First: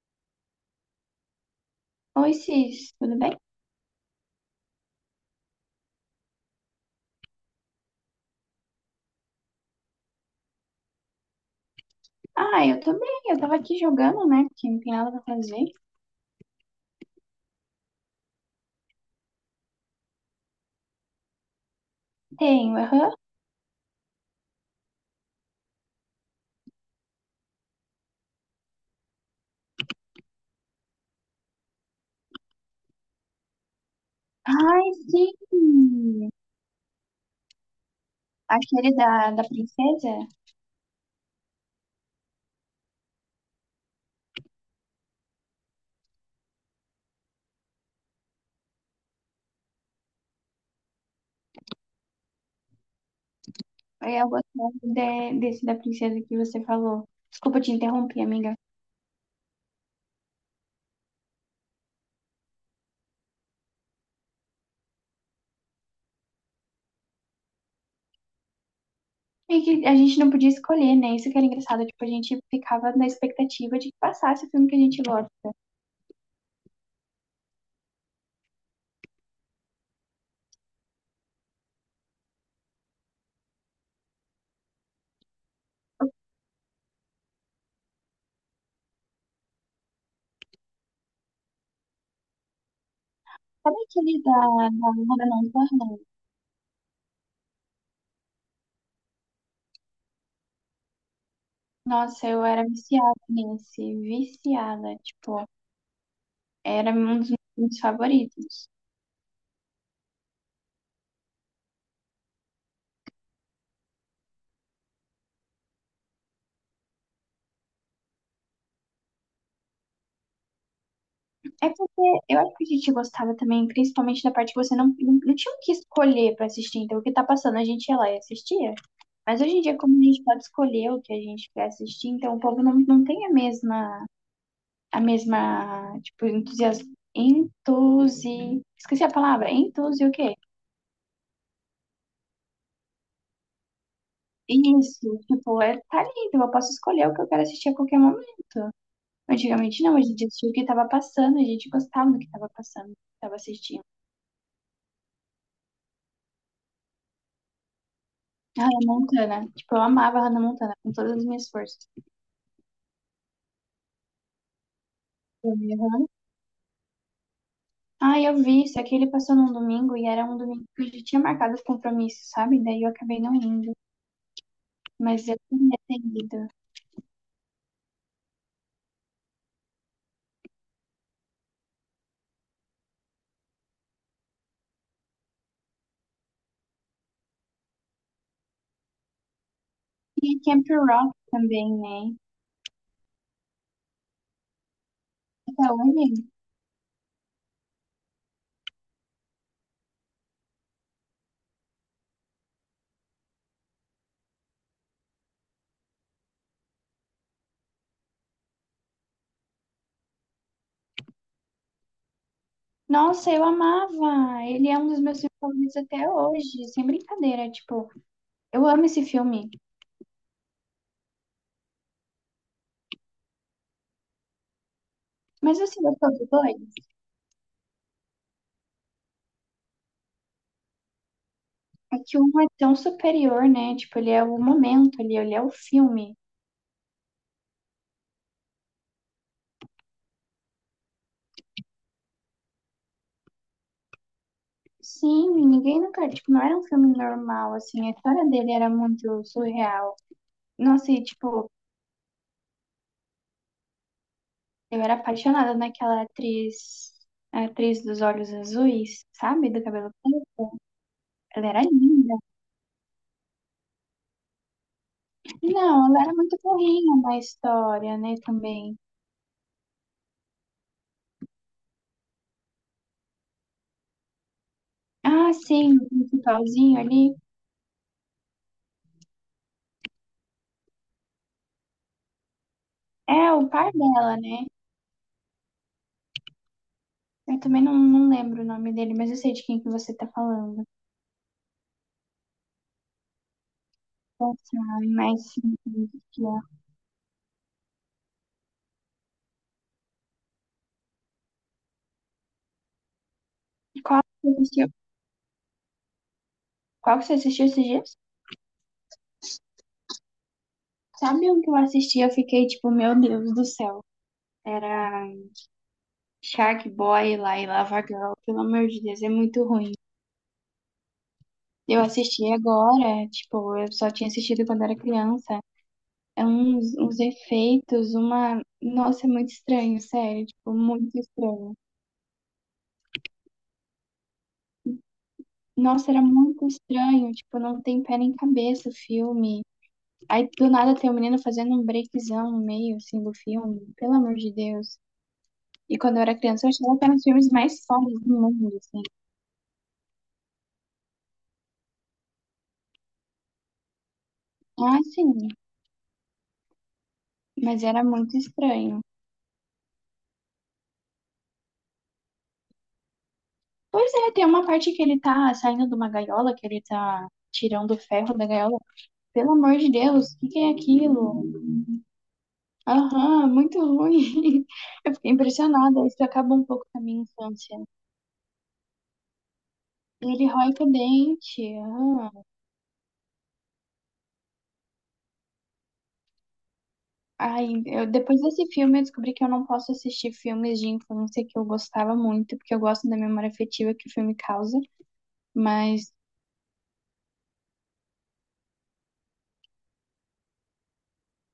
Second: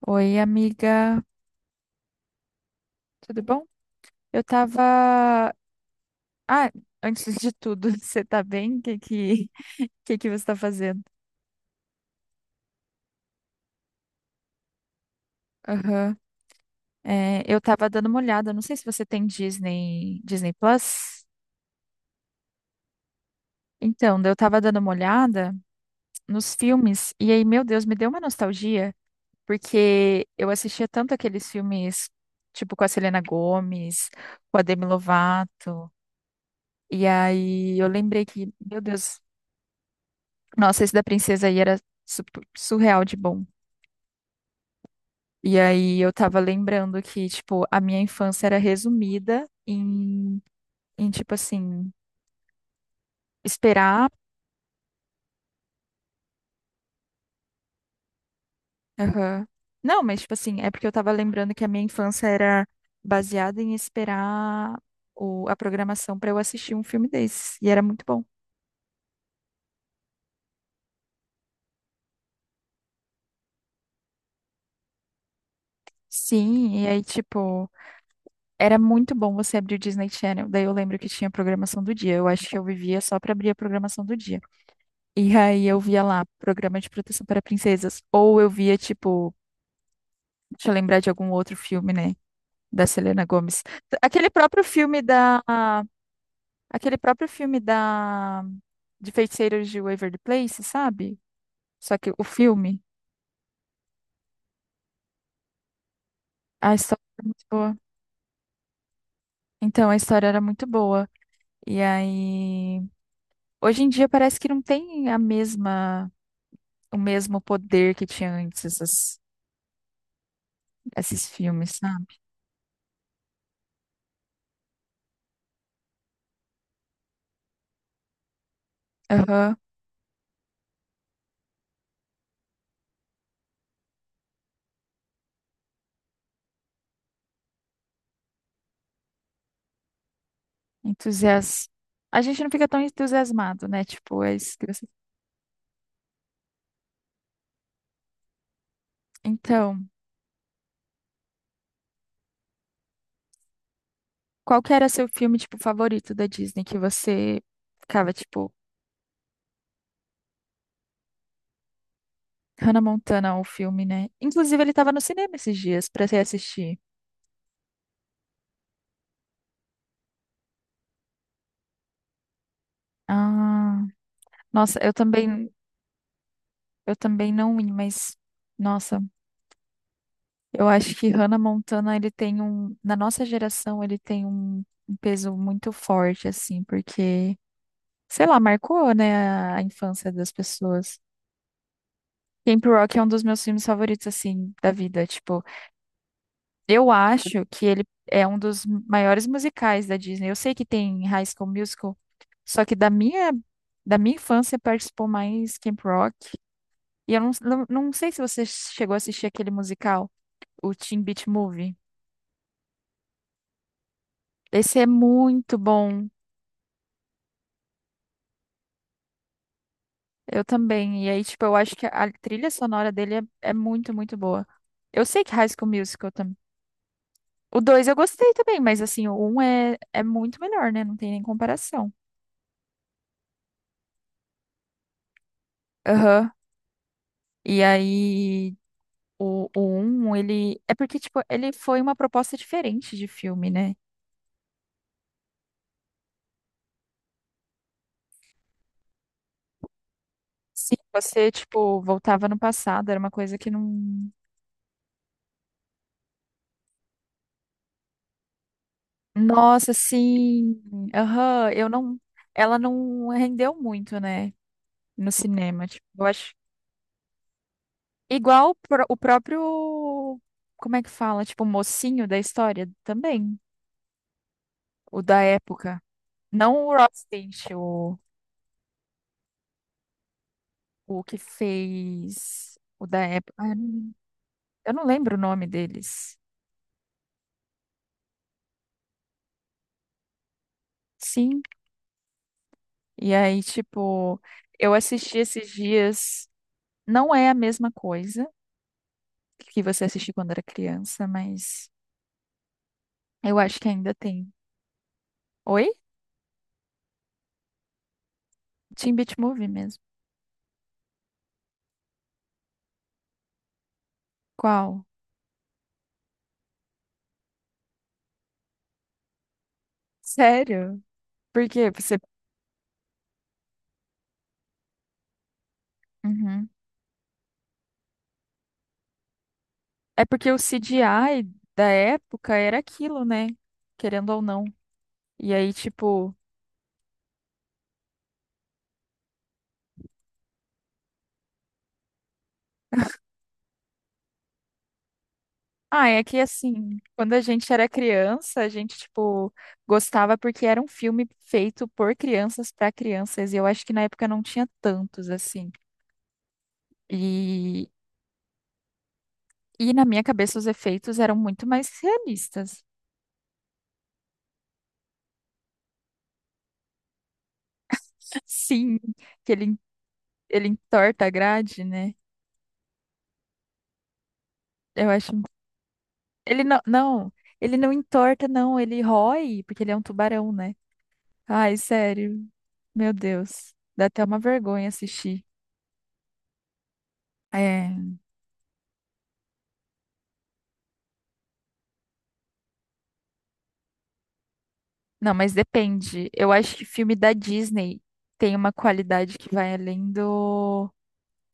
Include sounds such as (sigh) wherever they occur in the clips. Oi, amiga, Oi, Cis, tudo bem? tudo bom? Eu tava. Ah, antes de tudo, (laughs) você tá bem? Que você tá fazendo? Ah, eu tô bem, eu tava aqui jogando, né? Porque não tem nada pra fazer. Aham. É, eu tava dando uma olhada, não sei se você tem Disney, Disney Plus. Tenho, aham. Então, daí eu tava dando uma olhada nos filmes, e aí, meu Deus, me deu uma nostalgia, porque eu assistia tanto aqueles filmes, tipo, com a Selena Gomez, com a Demi Ai, Lovato, sim! e aí eu lembrei que, meu Aquele Deus. da, da princesa? Nossa, esse da princesa aí era su- surreal de bom. E aí eu tava lembrando que, tipo, a minha infância era resumida em tipo assim, esperar. Eu gostava desse da princesa que você falou. Desculpa te interromper, amiga. Aham. Não, mas, tipo assim, é porque eu tava lembrando que a minha infância era baseada em esperar a programação pra eu assistir um filme desse. E era muito bom. É que a gente não podia escolher, né? Isso que era engraçado. Tipo, a gente ficava na expectativa de que passasse o filme que a gente gosta. Sim, e aí, tipo, era muito bom você abrir o Disney Channel. Daí eu lembro que tinha a programação do dia. Eu acho que eu vivia só pra abrir a programação do dia. E aí eu via lá, Programa de Proteção para Princesas. Ou eu via, tipo, deixa eu lembrar de algum outro filme, né? Da Selena Gomez. Sabe aquele Aquele da, próprio da filme Lana da. Não Tornei? Aquele próprio filme da. De Feiticeiros de Waverly Place, sabe? Só que o Nossa, eu era filme, viciada nesse, viciada, tipo. a Era história um era dos meus muito boa. filmes favoritos. Então, a história era muito boa. E aí. Hoje em dia parece que não tem a mesma. O mesmo poder que tinha antes esses É filmes, sabe? porque eu acho que a gente gostava também, principalmente da parte que você não tinha o que escolher pra assistir. Então, o que tá passando, a gente ia lá e assistia. Mas Aham. hoje em dia, como a gente pode escolher o que a gente quer assistir, então o povo não tem a mesma, tipo, entusiasmo. Entusi... Esqueci a palavra. Entusi o quê? Entusias... A gente não fica tão entusiasmado, né? Tipo, é isso que você... Isso, tipo, é, tá ali, então eu posso escolher o que eu quero assistir a qualquer momento. Antigamente Então, não, a gente assistia o que tava passando, a gente gostava do que tava passando, do que tava assistindo. qual que era seu filme, tipo, favorito da Disney que você ficava, tipo, A Hannah Montana. Tipo, eu amava a Hannah Montana com todas as minhas forças. Hannah Montana, o filme, né? Inclusive, ele tava no cinema Eu esses vi dias pra Hannah- você assistir. Ah, eu vi, só que ele passou num domingo e era um domingo que eu já tinha marcado os compromissos, sabe? Daí eu acabei não indo, Ah, nossa, eu mas eu também, tinha atendido. eu também não ia, mas, nossa, eu acho que Hannah Montana, ele tem um, na nossa geração, ele tem um peso muito forte, assim, porque, sei lá, marcou, né, a infância das E Camp pessoas. Rock também, né? Camp Rock é um dos meus filmes favoritos, assim, da vida. Tipo, Até hoje. eu acho que ele é um dos maiores musicais da Disney. Eu sei que tem High School Musical, só que da minha, infância participou mais Camp Rock. E eu não sei se você chegou a assistir aquele musical, o Teen Beach Movie. Nossa, eu amava! Ele é Esse é um dos meus filmes muito favoritos bom. até hoje, sem brincadeira. Tipo, eu amo esse filme. Eu também. E aí, tipo, eu acho que a trilha sonora dele é muito, muito boa. Eu sei que High Mas School você Musical gostou do também. dois? O dois eu gostei também, mas assim, o um é muito melhor, né? Não tem nem comparação. É que um é tão superior, né? Tipo, ele é o momento ali, ele é o filme. Aham. E aí, o um, ele. É porque, tipo, ele foi uma proposta diferente de filme, né? Sim, ninguém nunca, tipo, não era um filme normal, assim, a história dele era muito surreal. Sim, Nossa, e, você, tipo, tipo, voltava no passado, era uma coisa que não. eu era apaixonada naquela atriz, a atriz dos olhos azuis, sabe, do Nossa, cabelo preto. sim. Ela Aham, era eu não. linda. Ela não rendeu muito, né? No cinema. Tipo, Não, ela eu era acho. muito burrinha na história, né, Igual também. O próprio. Como é que fala? Tipo, o mocinho da história também. O da Ah, sim, época. o Não o principalzinho Rod ali Stint, o, que fez o da é época. Ah, o eu par não dela, né? eu não lembro o nome deles. Eu também não lembro o nome dele, mas eu sei de quem que você tá falando. Sim. E aí, tipo, Nossa, eu assisti mas esses sim, sim, sim. dias. Não é a mesma coisa que você assistiu quando era criança, mas eu acho que ainda Qual que tem. você assistiu? Oi? Qual que você assistiu esses dias? Teen Beach Movie mesmo. Sabe um que eu assisti? Eu fiquei tipo, meu Deus do céu. Qual? Era Shark Boy lá e Lava Girl. Pelo amor de Deus, é muito ruim. Sério? Por quê? Eu Você... assisti agora, tipo, eu só tinha assistido quando era criança. É Uhum. Uns efeitos, uma. Nossa, é muito estranho, É sério. porque o Tipo, muito CGI estranho. da época era aquilo, né? Querendo ou não. E aí, Nossa, era tipo. muito estranho. Tipo, não tem pé nem cabeça o filme. Aí do nada tem o um menino fazendo um breakzão no meio, assim, do filme. Pelo amor de Deus. E Ah, quando eu é era que criança, eu achava assim, que eram os quando a filmes gente mais era fodas do criança, a mundo. gente, tipo, gostava porque era um filme feito por crianças para crianças, e eu acho que na época não tinha Ah, tantos, sim, assim. mas E, era muito estranho. e na minha cabeça os efeitos eram muito mais realistas. Pois é, tem uma parte que ele tá saindo de uma gaiola, que ele tá tirando o ferro (laughs) da gaiola. Sim, Pelo que amor ele, de Deus, o que que ele é entorta a aquilo? grade, né? Aham, muito ruim. (laughs) Eu Eu fiquei acho. impressionada, isso acaba Ele um não, pouco com a minha não, ele infância. não entorta, não, ele rói, porque ele é um Ele tubarão, rói né? com o dente. Ai, Ah. sério, meu Deus, dá até uma vergonha assistir. Ai, eu, É. depois desse filme eu descobri que eu não posso assistir filmes de infância que eu gostava muito, porque eu gosto da memória afetiva que o filme causa, Não, mas mas depende. Eu acho que filme da Disney tem uma qualidade que vai além do,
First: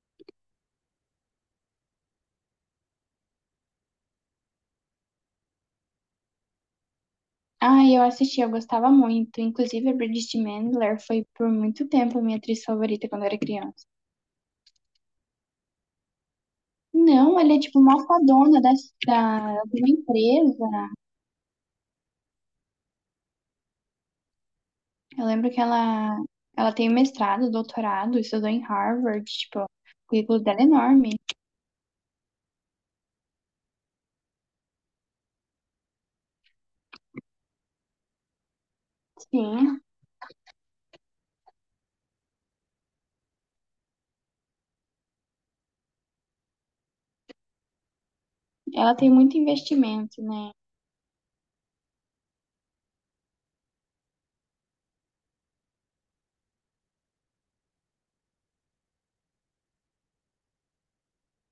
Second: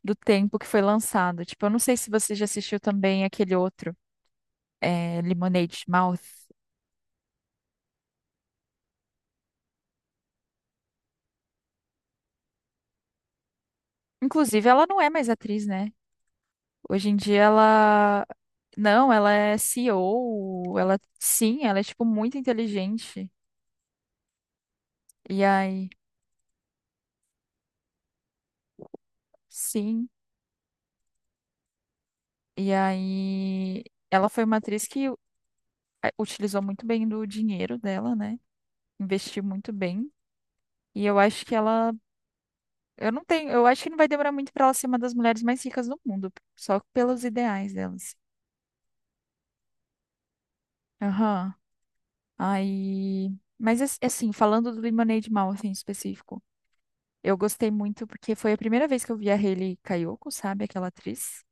do tempo que foi lançado. Tipo, eu não sei se você já assistiu também aquele outro, Lemonade Mouth. Ah, eu assisti, eu gostava muito. Inclusive, a Bridget Mendler foi por muito tempo minha atriz favorita quando eu era criança. Inclusive, ela não é mais atriz, né? Hoje em Não, dia ela é tipo uma ela. fadona Não, ela é de uma CEO. empresa. Ela. Sim, ela é, tipo, muito inteligente. Eu E lembro que aí. Ela tem mestrado, doutorado, estudou em Harvard, tipo, o Sim. currículo dela é enorme. E aí. Ela foi uma atriz que utilizou muito bem do dinheiro dela, né? Investiu muito Sim, bem. E Eu não tenho, eu acho que não vai demorar muito pra ela ser uma das mulheres mais ricas do mundo, só pelos ideais delas. ela tem muito investimento, né? Aham. Aí, mas assim, falando do Lemonade Mouth assim, em específico, eu gostei muito porque foi a primeira vez que eu vi a Hayley Kiyoko, sabe, aquela atriz?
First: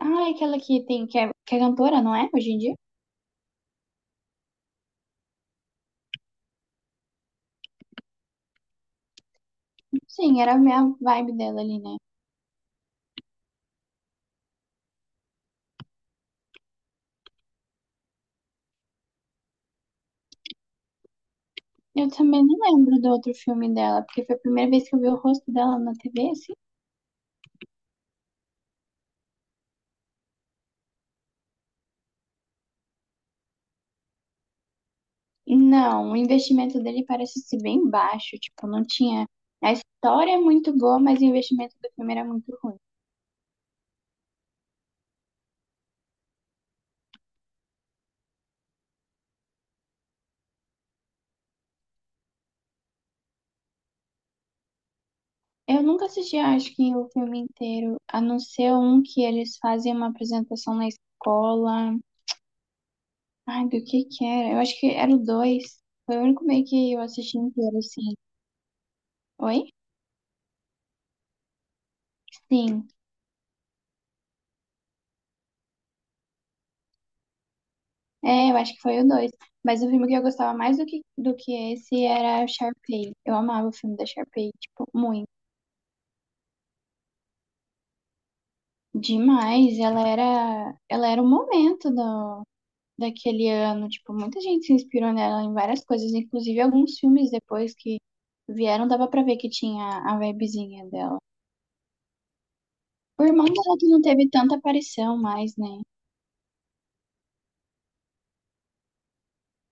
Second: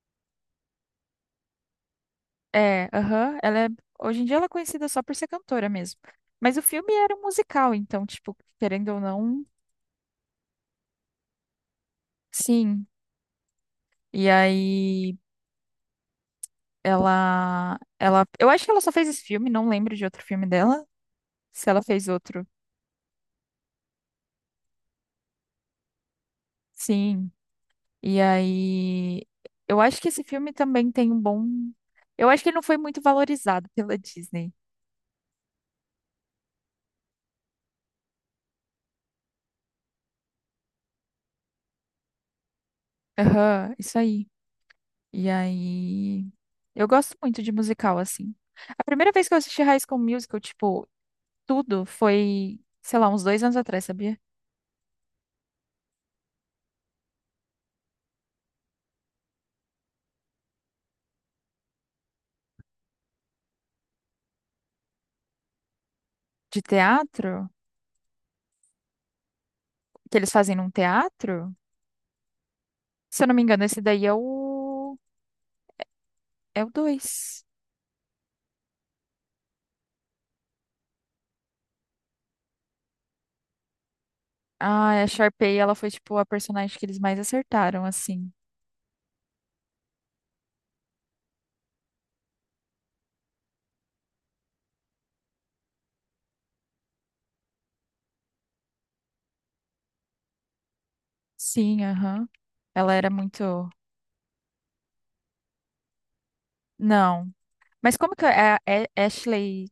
Ah, é aquela que tem, que é cantora, não é? Hoje em dia? É, aham, hoje em dia ela é conhecida só por ser cantora mesmo. Mas o filme era um musical, então, tipo, querendo ou não, Sim, era a minha vibe dela ali, né? sim. E aí ela, eu acho que ela só fez esse filme, não lembro de outro filme dela. Se ela fez Eu também outro. não lembro do outro filme dela, porque foi a primeira vez que eu vi o rosto dela na TV, assim. Sim, e aí eu acho que esse filme também tem um bom. Eu acho que ele não foi muito valorizado pela Disney. Não, o investimento dele parece ser bem baixo, tipo, não tinha. A história é muito boa, mas o investimento do filme era muito ruim. Aham, isso aí. E aí. Eu gosto muito de musical, assim. A primeira vez que eu assisti High School Musical, tipo, tudo foi, sei lá, uns dois anos atrás, sabia? Eu nunca assisti, acho que o filme inteiro, a não ser um que eles fazem uma apresentação na escola. Ai, do que era? Eu acho que era o dois. Foi o único De meio que eu assisti teatro, inteiro, assim. Oi? que eles fazem num teatro. Sim. Se eu não me engano, esse daí é o. É o dois. É, eu acho que foi o dois. Mas o filme que eu gostava mais do que esse era o Sharpay. Eu amava o filme da Sharpay, tipo, Ah, a muito. Sharpay, ela foi, tipo, a personagem que eles mais acertaram, assim. Demais, ela era o momento do, daquele ano, tipo, muita gente se inspirou nela em várias coisas, inclusive alguns filmes depois que vieram, dava pra ver que tinha a vibezinha dela. Sim, aham. Ela era O muito. irmão dela que não teve tanta aparição mais, né? Não. Mas como que é Ashley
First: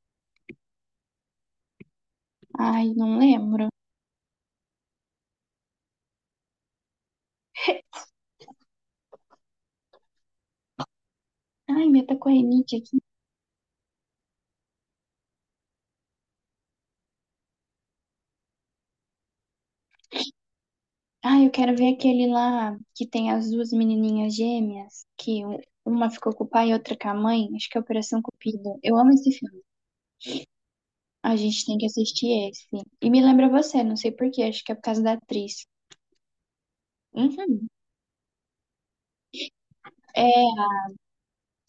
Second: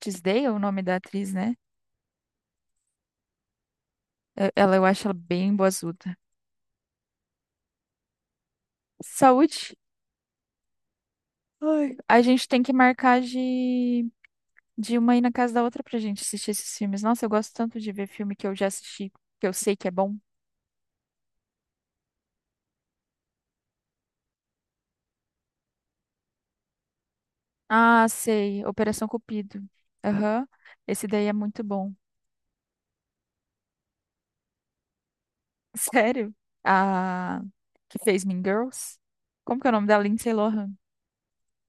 Tisdale, o nome da atriz, né? Ai, não lembro. Ela, eu acho ela bem boazuda. Saúde. Ai, Ai, minha tá a com gente tem que rinite aqui. marcar de, uma ir na casa da outra pra gente assistir esses filmes. Nossa, eu gosto tanto de ver filme que eu já assisti, que eu sei que é bom. Ai, eu quero ver aquele lá que tem as duas menininhas gêmeas, uma ficou com o pai e outra com a mãe, acho que é Ah, Operação sei. Cupido. Eu Operação amo esse Cupido. filme. Aham. Esse daí é A muito gente tem que bom. assistir esse. E me lembra você, não sei por quê, acho que é por causa da atriz. (laughs) Sério? A Uhum. que fez Mean Girls? Como que é o nome da É, Lindsay Lohan?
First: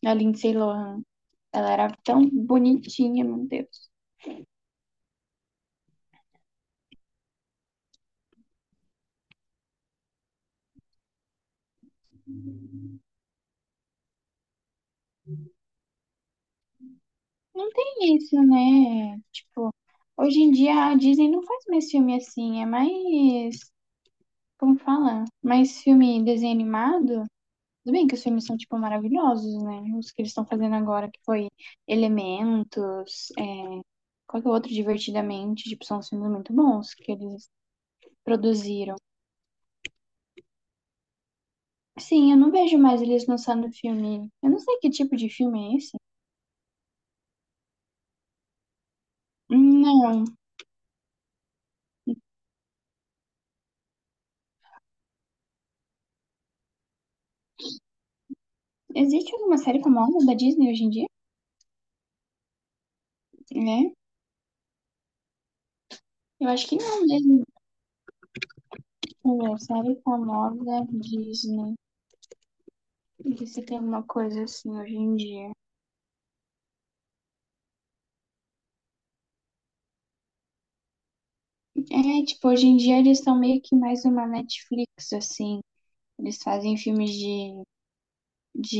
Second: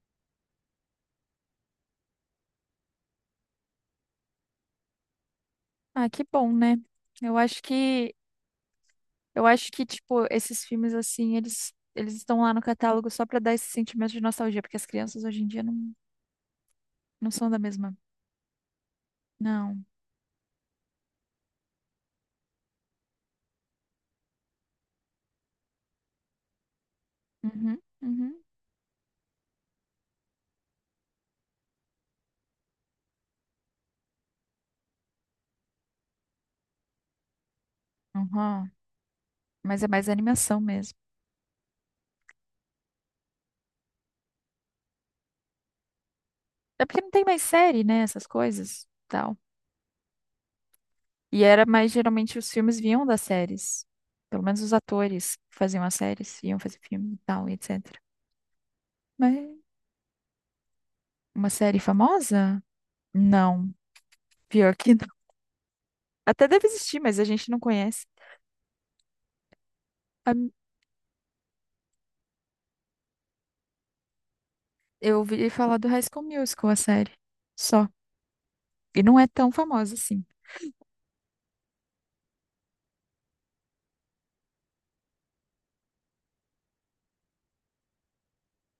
a Lindsay Lohan. Ela era tão bonitinha, meu Deus. Ah, que bom, né? Eu acho que eu acho que tipo esses filmes assim, eles estão lá no catálogo só pra dar esse sentimento de nostalgia, porque as crianças hoje em dia não são da Não mesma. tem isso, né? Tipo, Não. hoje em dia a Disney não faz mais filme assim, é mais, como fala? Mais filme desenho animado. Uhum, Tudo bem que os uhum, filmes são, tipo, maravilhosos, né? Os que eles estão fazendo agora, que foi Elementos, é, qual que é o outro, Divertidamente, tipo, são filmes muito bons que eles uhum. produziram. Mas é mais animação mesmo. Sim, eu não vejo mais eles lançando filme. Eu não sei que tipo de filme é esse. É porque não tem mais série, né, essas coisas, tal. Não. E era mais geralmente os filmes vinham das séries. Pelo menos os atores que faziam as séries, iam fazer filme e tal, e etc. Existe Mas alguma série famosa da Disney hoje em dia? uma série famosa? Não, Né? pior que (laughs) não. Até Eu acho deve que existir, não, mas a mesmo. gente não conhece. É série A- famosa Disney. Não se tem alguma coisa assim hoje em Eu ouvi dia. falar do High School Musical, a série. Só. E não é tão famosa assim. É, tipo, hoje em dia eles são meio que mais uma Netflix, assim. Eles fazem filmes de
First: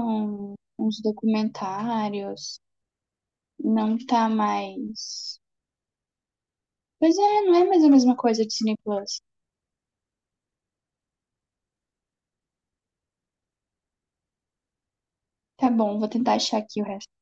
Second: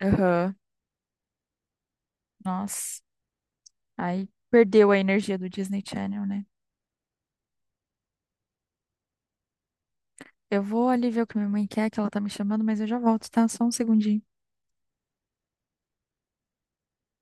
Aham. uns documentários. Nossa. Não tá Aí perdeu a energia mais. do Disney Channel, né? Pois é, não é mais a mesma coisa de Cine Plus. Eu vou ali ver o que minha mãe quer, que ela tá me chamando, mas eu já volto, tá? Só um segundinho. Tá bom, vou tentar achar aqui o resto.